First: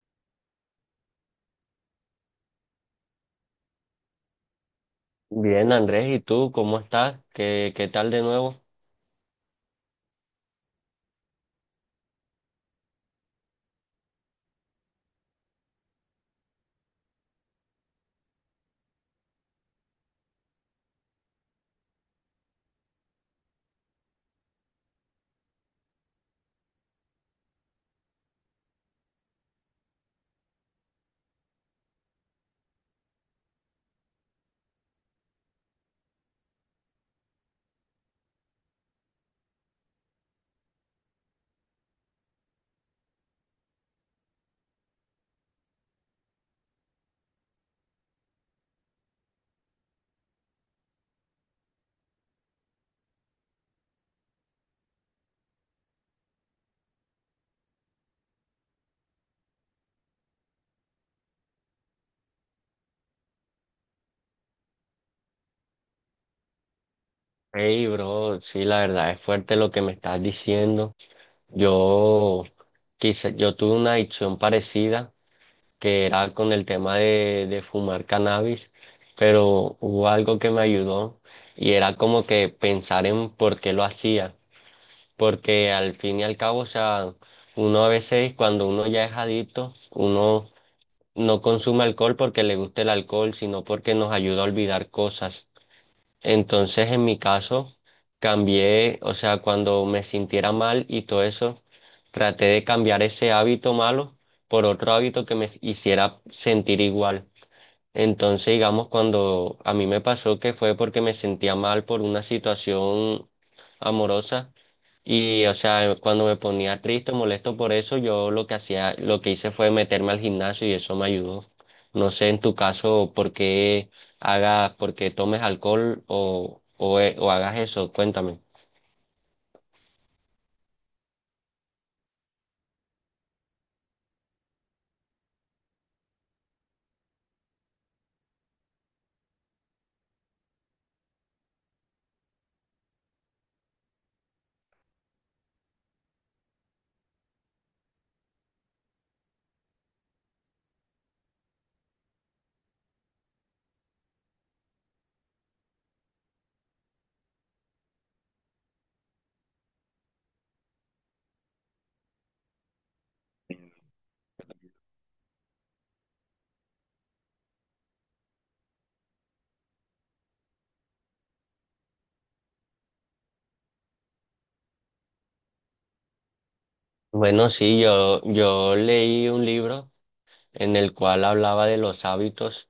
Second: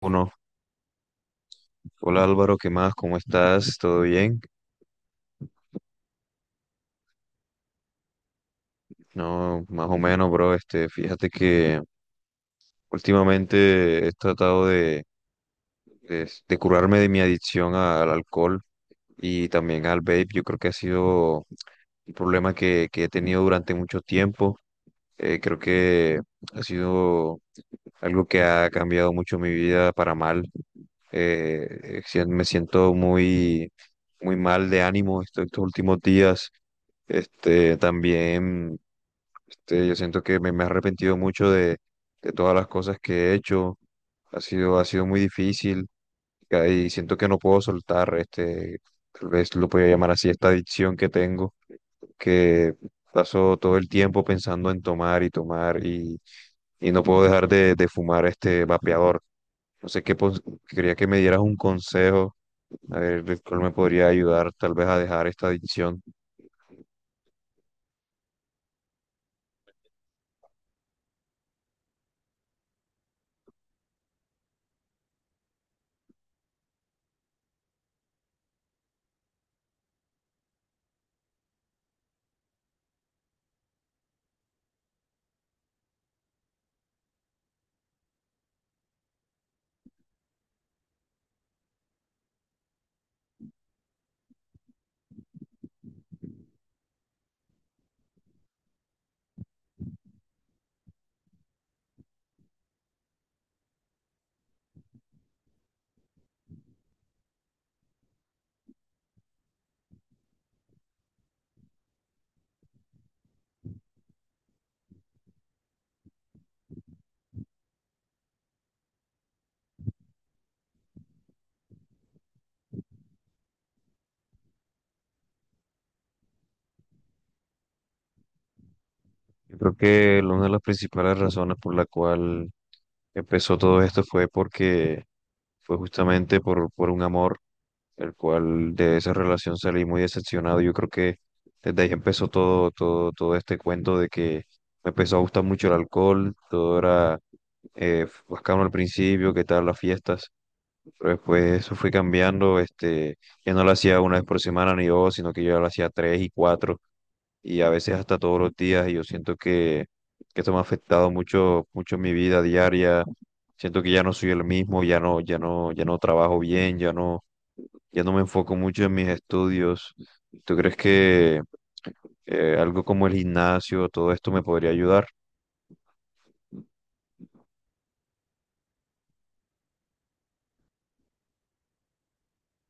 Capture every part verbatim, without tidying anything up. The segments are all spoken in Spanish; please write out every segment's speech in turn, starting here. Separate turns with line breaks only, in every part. Uno, hola Álvaro, ¿qué más? ¿Cómo estás? ¿Todo bien?
Bien, Andrés, ¿y tú cómo estás? ¿Qué, qué tal de nuevo?
No, más o menos, bro. Este, fíjate que Últimamente he tratado de, de, de curarme de mi adicción al alcohol y también al vape. Yo creo que ha sido un problema que, que he tenido durante mucho tiempo. Eh, creo que ha sido algo que ha cambiado mucho mi vida para mal. Eh, si- me siento muy, muy mal de ánimo esto- estos últimos días. Este, también este, yo siento que me, me he arrepentido mucho de todas las cosas que he hecho. Ha sido, ha sido muy difícil ca- y siento que no puedo soltar este, tal vez lo podría llamar así, esta adicción que tengo, que paso todo el tiempo pensando en tomar y tomar y, y no puedo dejar de, de fumar este vapeador. No sé qué, pos- quería que me dieras un consejo, a ver de cuál me podría ayudar tal vez a dejar esta adicción.
Hey, bro, sí, la verdad es fuerte lo que me estás diciendo. Yo quizá, yo tuve una adicción parecida que era con el tema de, de fumar cannabis, pero hubo algo que me ayudó y era como que pensar en por qué lo hacía, porque al fin y al cabo, o sea, uno a veces cuando uno ya es adicto, uno no consume alcohol porque le gusta el alcohol, sino porque nos ayuda a olvidar cosas. Entonces, en mi caso, cambié, o sea, cuando me sintiera mal y todo eso, traté de cambiar ese hábito malo por otro hábito que me hiciera sentir igual. Entonces, digamos, cuando a mí me pasó que fue porque me sentía mal por una situación amorosa, y, o sea, cuando me ponía triste o molesto por eso, yo lo que hacía, lo que hice fue meterme al gimnasio y eso me ayudó. No sé en tu caso por qué hagas, por qué tomes alcohol o, o, eh, o hagas eso, cuéntame.
Yo creo que una de las principales razones por la cual empezó todo esto fue porque fue justamente por, por un amor, el cual de esa relación salí muy decepcionado. Yo creo que desde ahí empezó todo, todo, todo este cuento de que me empezó a gustar mucho el alcohol, todo era eh, bacano al principio, qué tal las fiestas, pero después eso fue cambiando, este, que no lo hacía una vez por semana ni dos, sino que yo ya lo hacía tres y cuatro y a veces hasta todos los días y yo siento que, que esto me ha afectado mucho, mucho en mi vida diaria. Siento que ya no soy el mismo, ya no, ya no, ya no trabajo bien, ya no, ya no me enfoco mucho en mis estudios. ¿Tú crees que eh, algo como el gimnasio, todo esto me podría ayudar?
Bueno, sí, yo, yo leí un libro en el cual hablaba de los hábitos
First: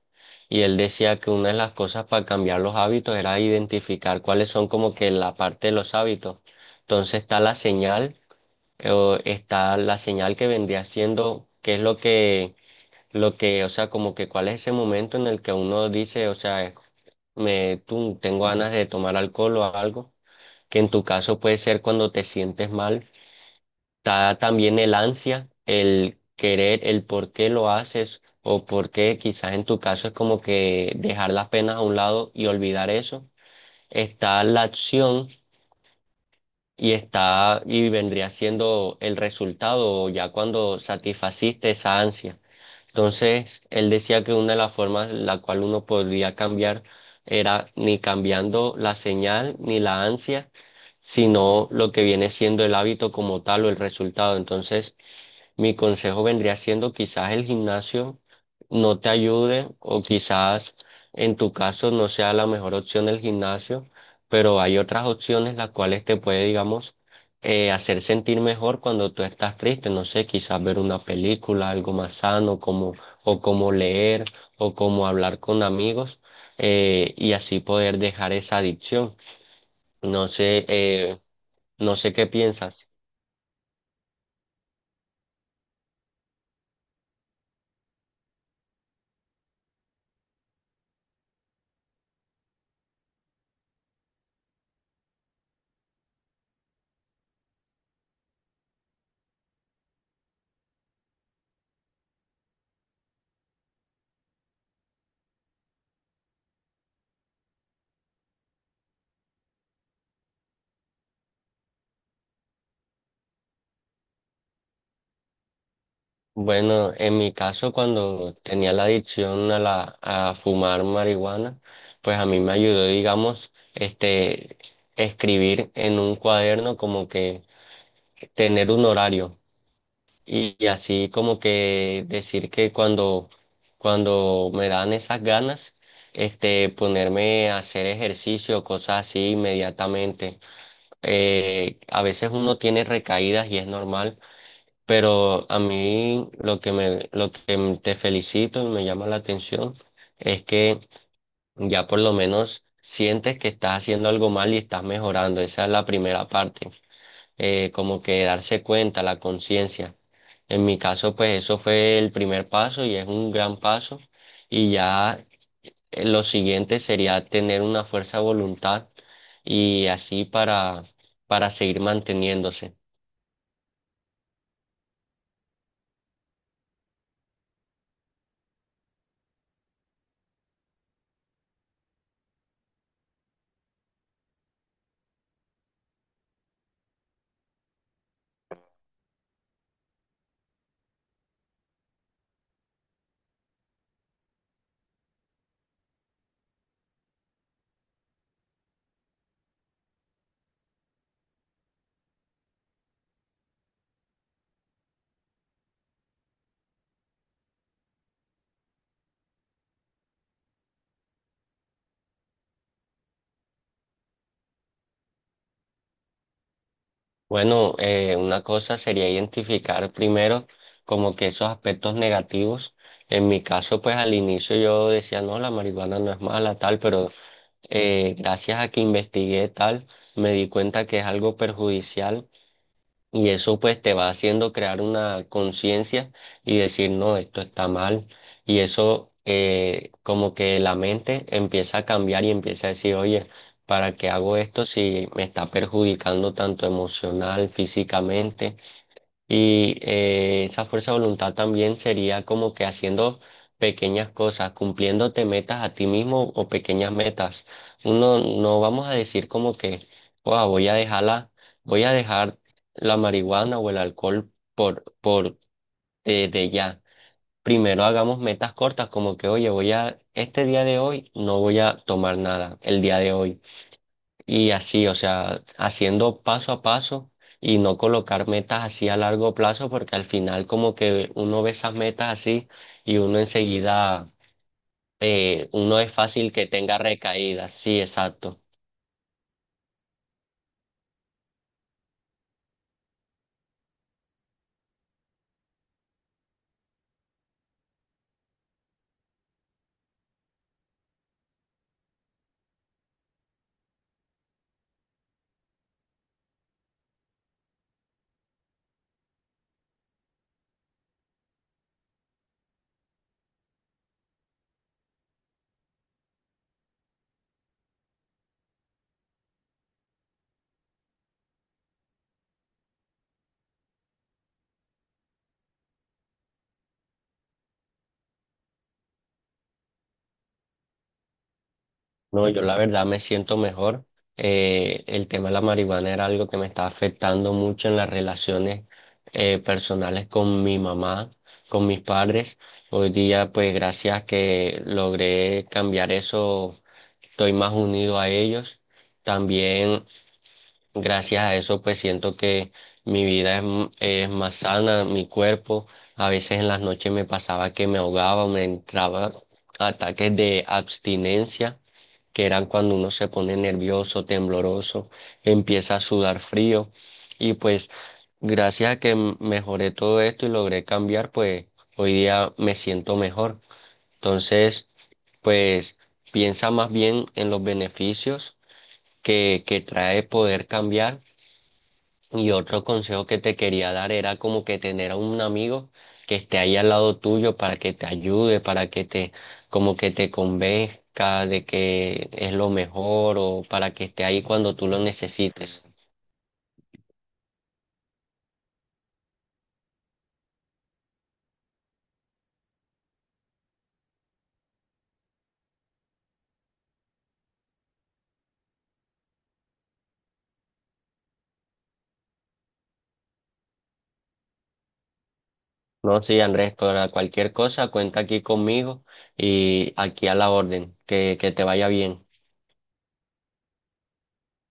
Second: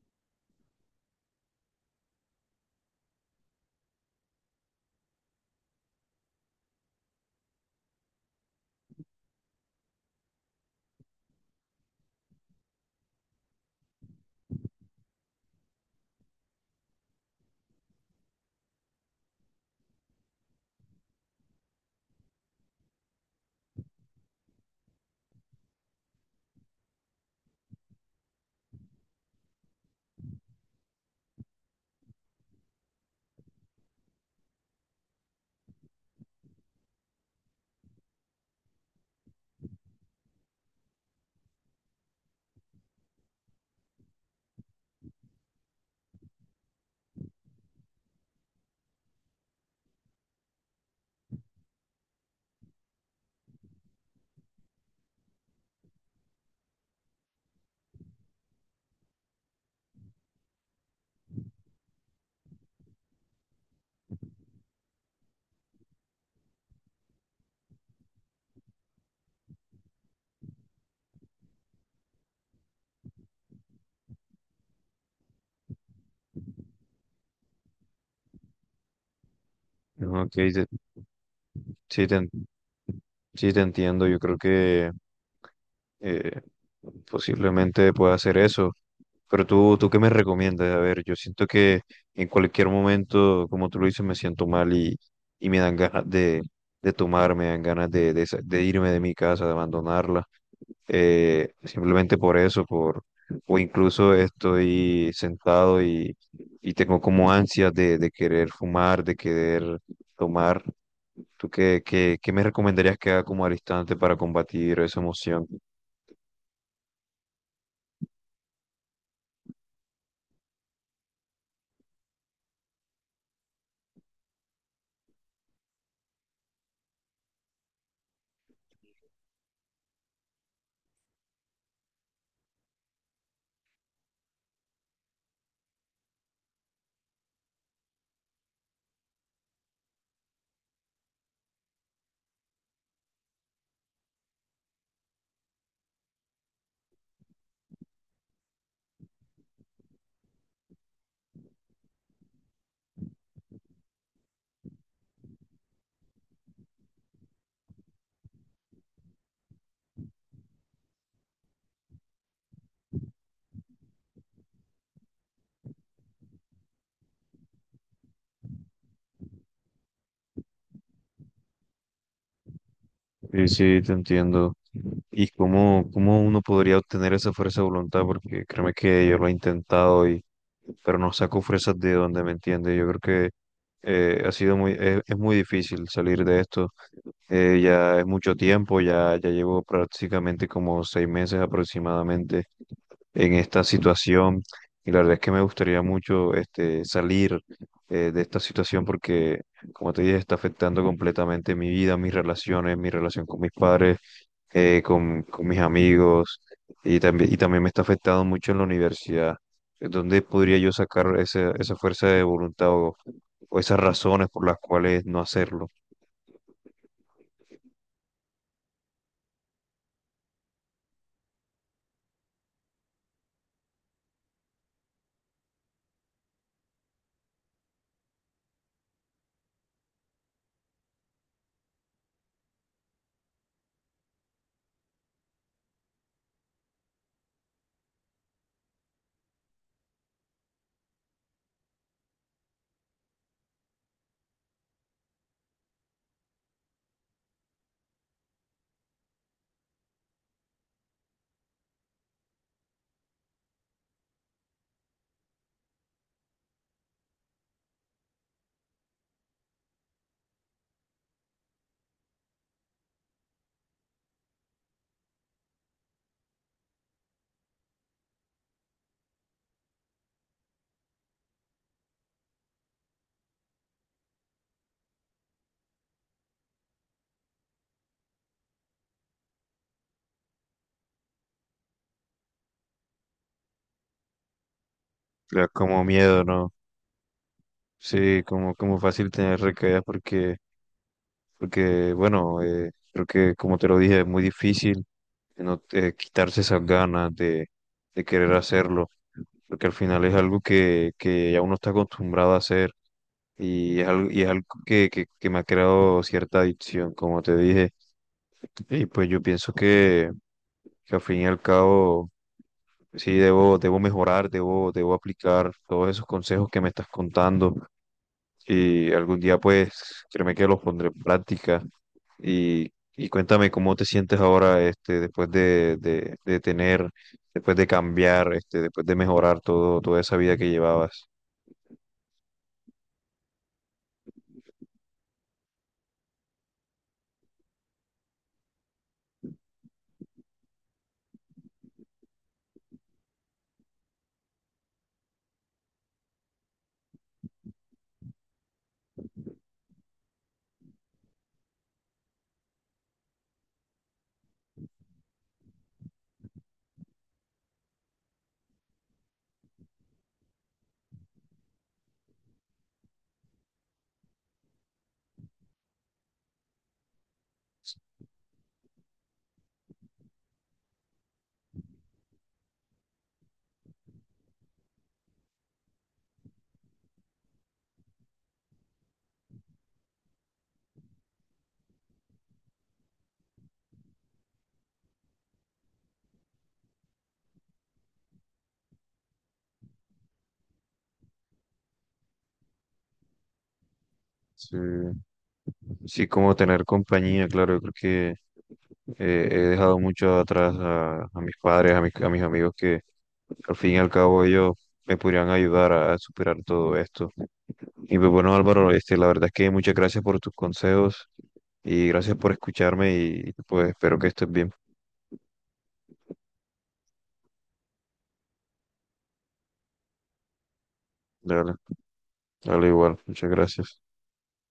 y él decía que una de las cosas para cambiar los hábitos era identificar cuáles son como que la parte de los hábitos. Entonces está la señal, o está la señal que vendría siendo, qué es lo que, lo que, o sea, como que cuál es ese momento en el que uno dice, o sea, me, tú, tengo ganas de tomar alcohol o algo, que en tu caso puede ser cuando te sientes mal. Está también el ansia, el querer, el por qué lo haces o por qué quizás en tu caso es como que dejar las penas a un lado y olvidar eso. Está la acción, y está, y vendría siendo el resultado ya cuando satisfaciste esa ansia. Entonces, él decía que una de las formas en la cual uno podría cambiar era ni cambiando la señal ni la ansia, sino lo que viene siendo el hábito como tal o el resultado. Entonces, mi consejo vendría siendo quizás el gimnasio no te ayude o quizás en tu caso no sea la mejor opción el gimnasio, pero hay otras opciones las cuales te puede, digamos, eh, hacer sentir mejor cuando tú estás triste. No sé, quizás ver una película, algo más sano, como, o como leer, o como hablar con amigos, eh, y así poder dejar esa adicción.
No,
No
ok, te-
sé, eh, no
sí
sé
te,
qué
en-
piensas.
sí te entiendo. Yo creo que eh, posiblemente pueda hacer eso. Pero tú, ¿tú qué me recomiendas? A ver, yo siento que en cualquier momento, como tú lo dices, me siento mal y, y me dan ganas de, de tomar, me dan ganas de, de, sa- de irme de mi casa, de abandonarla. Eh, simplemente por eso, por, o incluso estoy sentado y tengo como ansias de, de querer fumar, de querer tomar. ¿Tú qué, qué, qué me recomendarías que haga como al instante para combatir esa emoción?
Bueno, en mi caso, cuando tenía la adicción a la, a fumar marihuana, pues a mí me ayudó, digamos, este, escribir en un cuaderno como que tener un horario y, y así como que decir que cuando, cuando me dan esas ganas, este, ponerme a hacer ejercicio, cosas así inmediatamente. Eh, a veces uno tiene recaídas y es normal, pero a mí lo que me, lo que m- te felicito y me llama la atención es que ya por lo menos sientes que estás haciendo algo mal y estás mejorando. Esa es la primera parte, eh, como que darse cuenta, la conciencia. En mi caso, pues eso fue el primer paso y es un gran paso. Y ya eh, lo siguiente sería tener una fuerza de voluntad y así para, para seguir manteniéndose.
Sí, sí, te entiendo. ¿Y cómo, cómo uno podría obtener esa fuerza de voluntad? Porque créeme que yo lo he intentado y, pero no saco fuerzas de donde me entiende. Yo creo que eh, ha sido muy, es, es muy difícil salir de esto. Eh, ya es mucho tiempo, ya, ya llevo prácticamente como seis meses aproximadamente en esta situación. Y la verdad es que me gustaría mucho este, salir eh, de esta situación porque, como te dije, está afectando completamente mi vida, mis relaciones, mi relación con mis padres, eh, con, con mis amigos y también, y también me está afectando mucho en la universidad. ¿Dónde podría yo sacar ese- esa fuerza de voluntad o, o esas razones por las cuales no hacerlo?
Bueno, eh, una cosa sería identificar primero como que esos aspectos negativos. En mi caso, pues al inicio yo decía, no, la marihuana no es mala, tal, pero eh, gracias a que investigué tal, me di cuenta que es algo perjudicial y eso pues te va haciendo crear una conciencia y decir, no, esto está mal. Y eso eh, como que la mente empieza a cambiar y empieza a decir, oye, ¿para qué hago esto si me está perjudicando tanto emocional, físicamente? Y eh, esa fuerza de voluntad también sería como que haciendo pequeñas cosas, cumpliéndote metas a ti mismo o pequeñas metas. Uno no vamos a decir como que, "Guau, voy a dejarla, voy a dejar la marihuana o el alcohol por, por eh, de ya". Primero hagamos metas cortas como que, oye, voy a, este día de hoy no voy a tomar nada, el día de hoy, y así, o sea, haciendo paso a paso y no colocar metas así a largo plazo, porque al final como que uno ve esas metas así y uno enseguida,
Le da
eh, uno
como
es
miedo,
fácil que
¿no?
tenga recaídas, sí,
Sí,
exacto.
como, como fácil tener recaídas porque porque bueno, eh, creo que como te lo dije, es muy difícil eh, no, eh, quitarse esas ganas de, de querer hacerlo, porque al final es algo que, que ya uno está acostumbrado a hacer y es algo, y es algo que, que, que me ha creado cierta adicción, como te dije, y pues yo pienso que, que al fin y al cabo... Sí, debo, debo mejorar, debo, debo aplicar todos esos consejos que me estás contando y algún día pues créeme que los pondré en práctica y, y cuéntame cómo te sientes ahora este, después de, de, de tener, después de cambiar, este, después de mejorar todo, toda esa vida que llevabas.
No, yo la verdad me siento mejor. Eh, el tema de la marihuana era algo que me estaba afectando mucho en las relaciones eh, personales con mi mamá, con mis padres. Hoy día, pues gracias que logré cambiar eso, estoy más unido a ellos. También gracias a eso pues siento que mi vida es, m- es más sana, mi cuerpo. A veces en las noches me pasaba que me ahogaba, me entraba ataques de abstinencia, que eran cuando uno se pone nervioso, tembloroso, empieza a sudar frío. Y pues gracias a que m- mejoré todo esto y logré cambiar, pues hoy día me siento mejor. Entonces, pues piensa más bien en los beneficios que, que trae poder cambiar. Y otro consejo que te quería dar era como que tener a un amigo que esté ahí al lado tuyo para que te ayude, para que te, como que te convenzca de que es lo mejor o para que esté ahí cuando tú lo
Sí,
necesites.
sí, como tener compañía, claro, yo creo que eh, he dejado mucho atrás a, a mis padres, a mis, a mis amigos que al fin y al cabo ellos me podrían ayudar a, a superar todo esto. Y pues bueno, Álvaro, este, la verdad es que muchas gracias por tus consejos y gracias por escucharme y pues espero que estés bien.
No, sí, Andrés, para cualquier cosa cuenta aquí conmigo y aquí a la orden. Que, que te
Dale,
vaya bien.
dale igual, muchas gracias.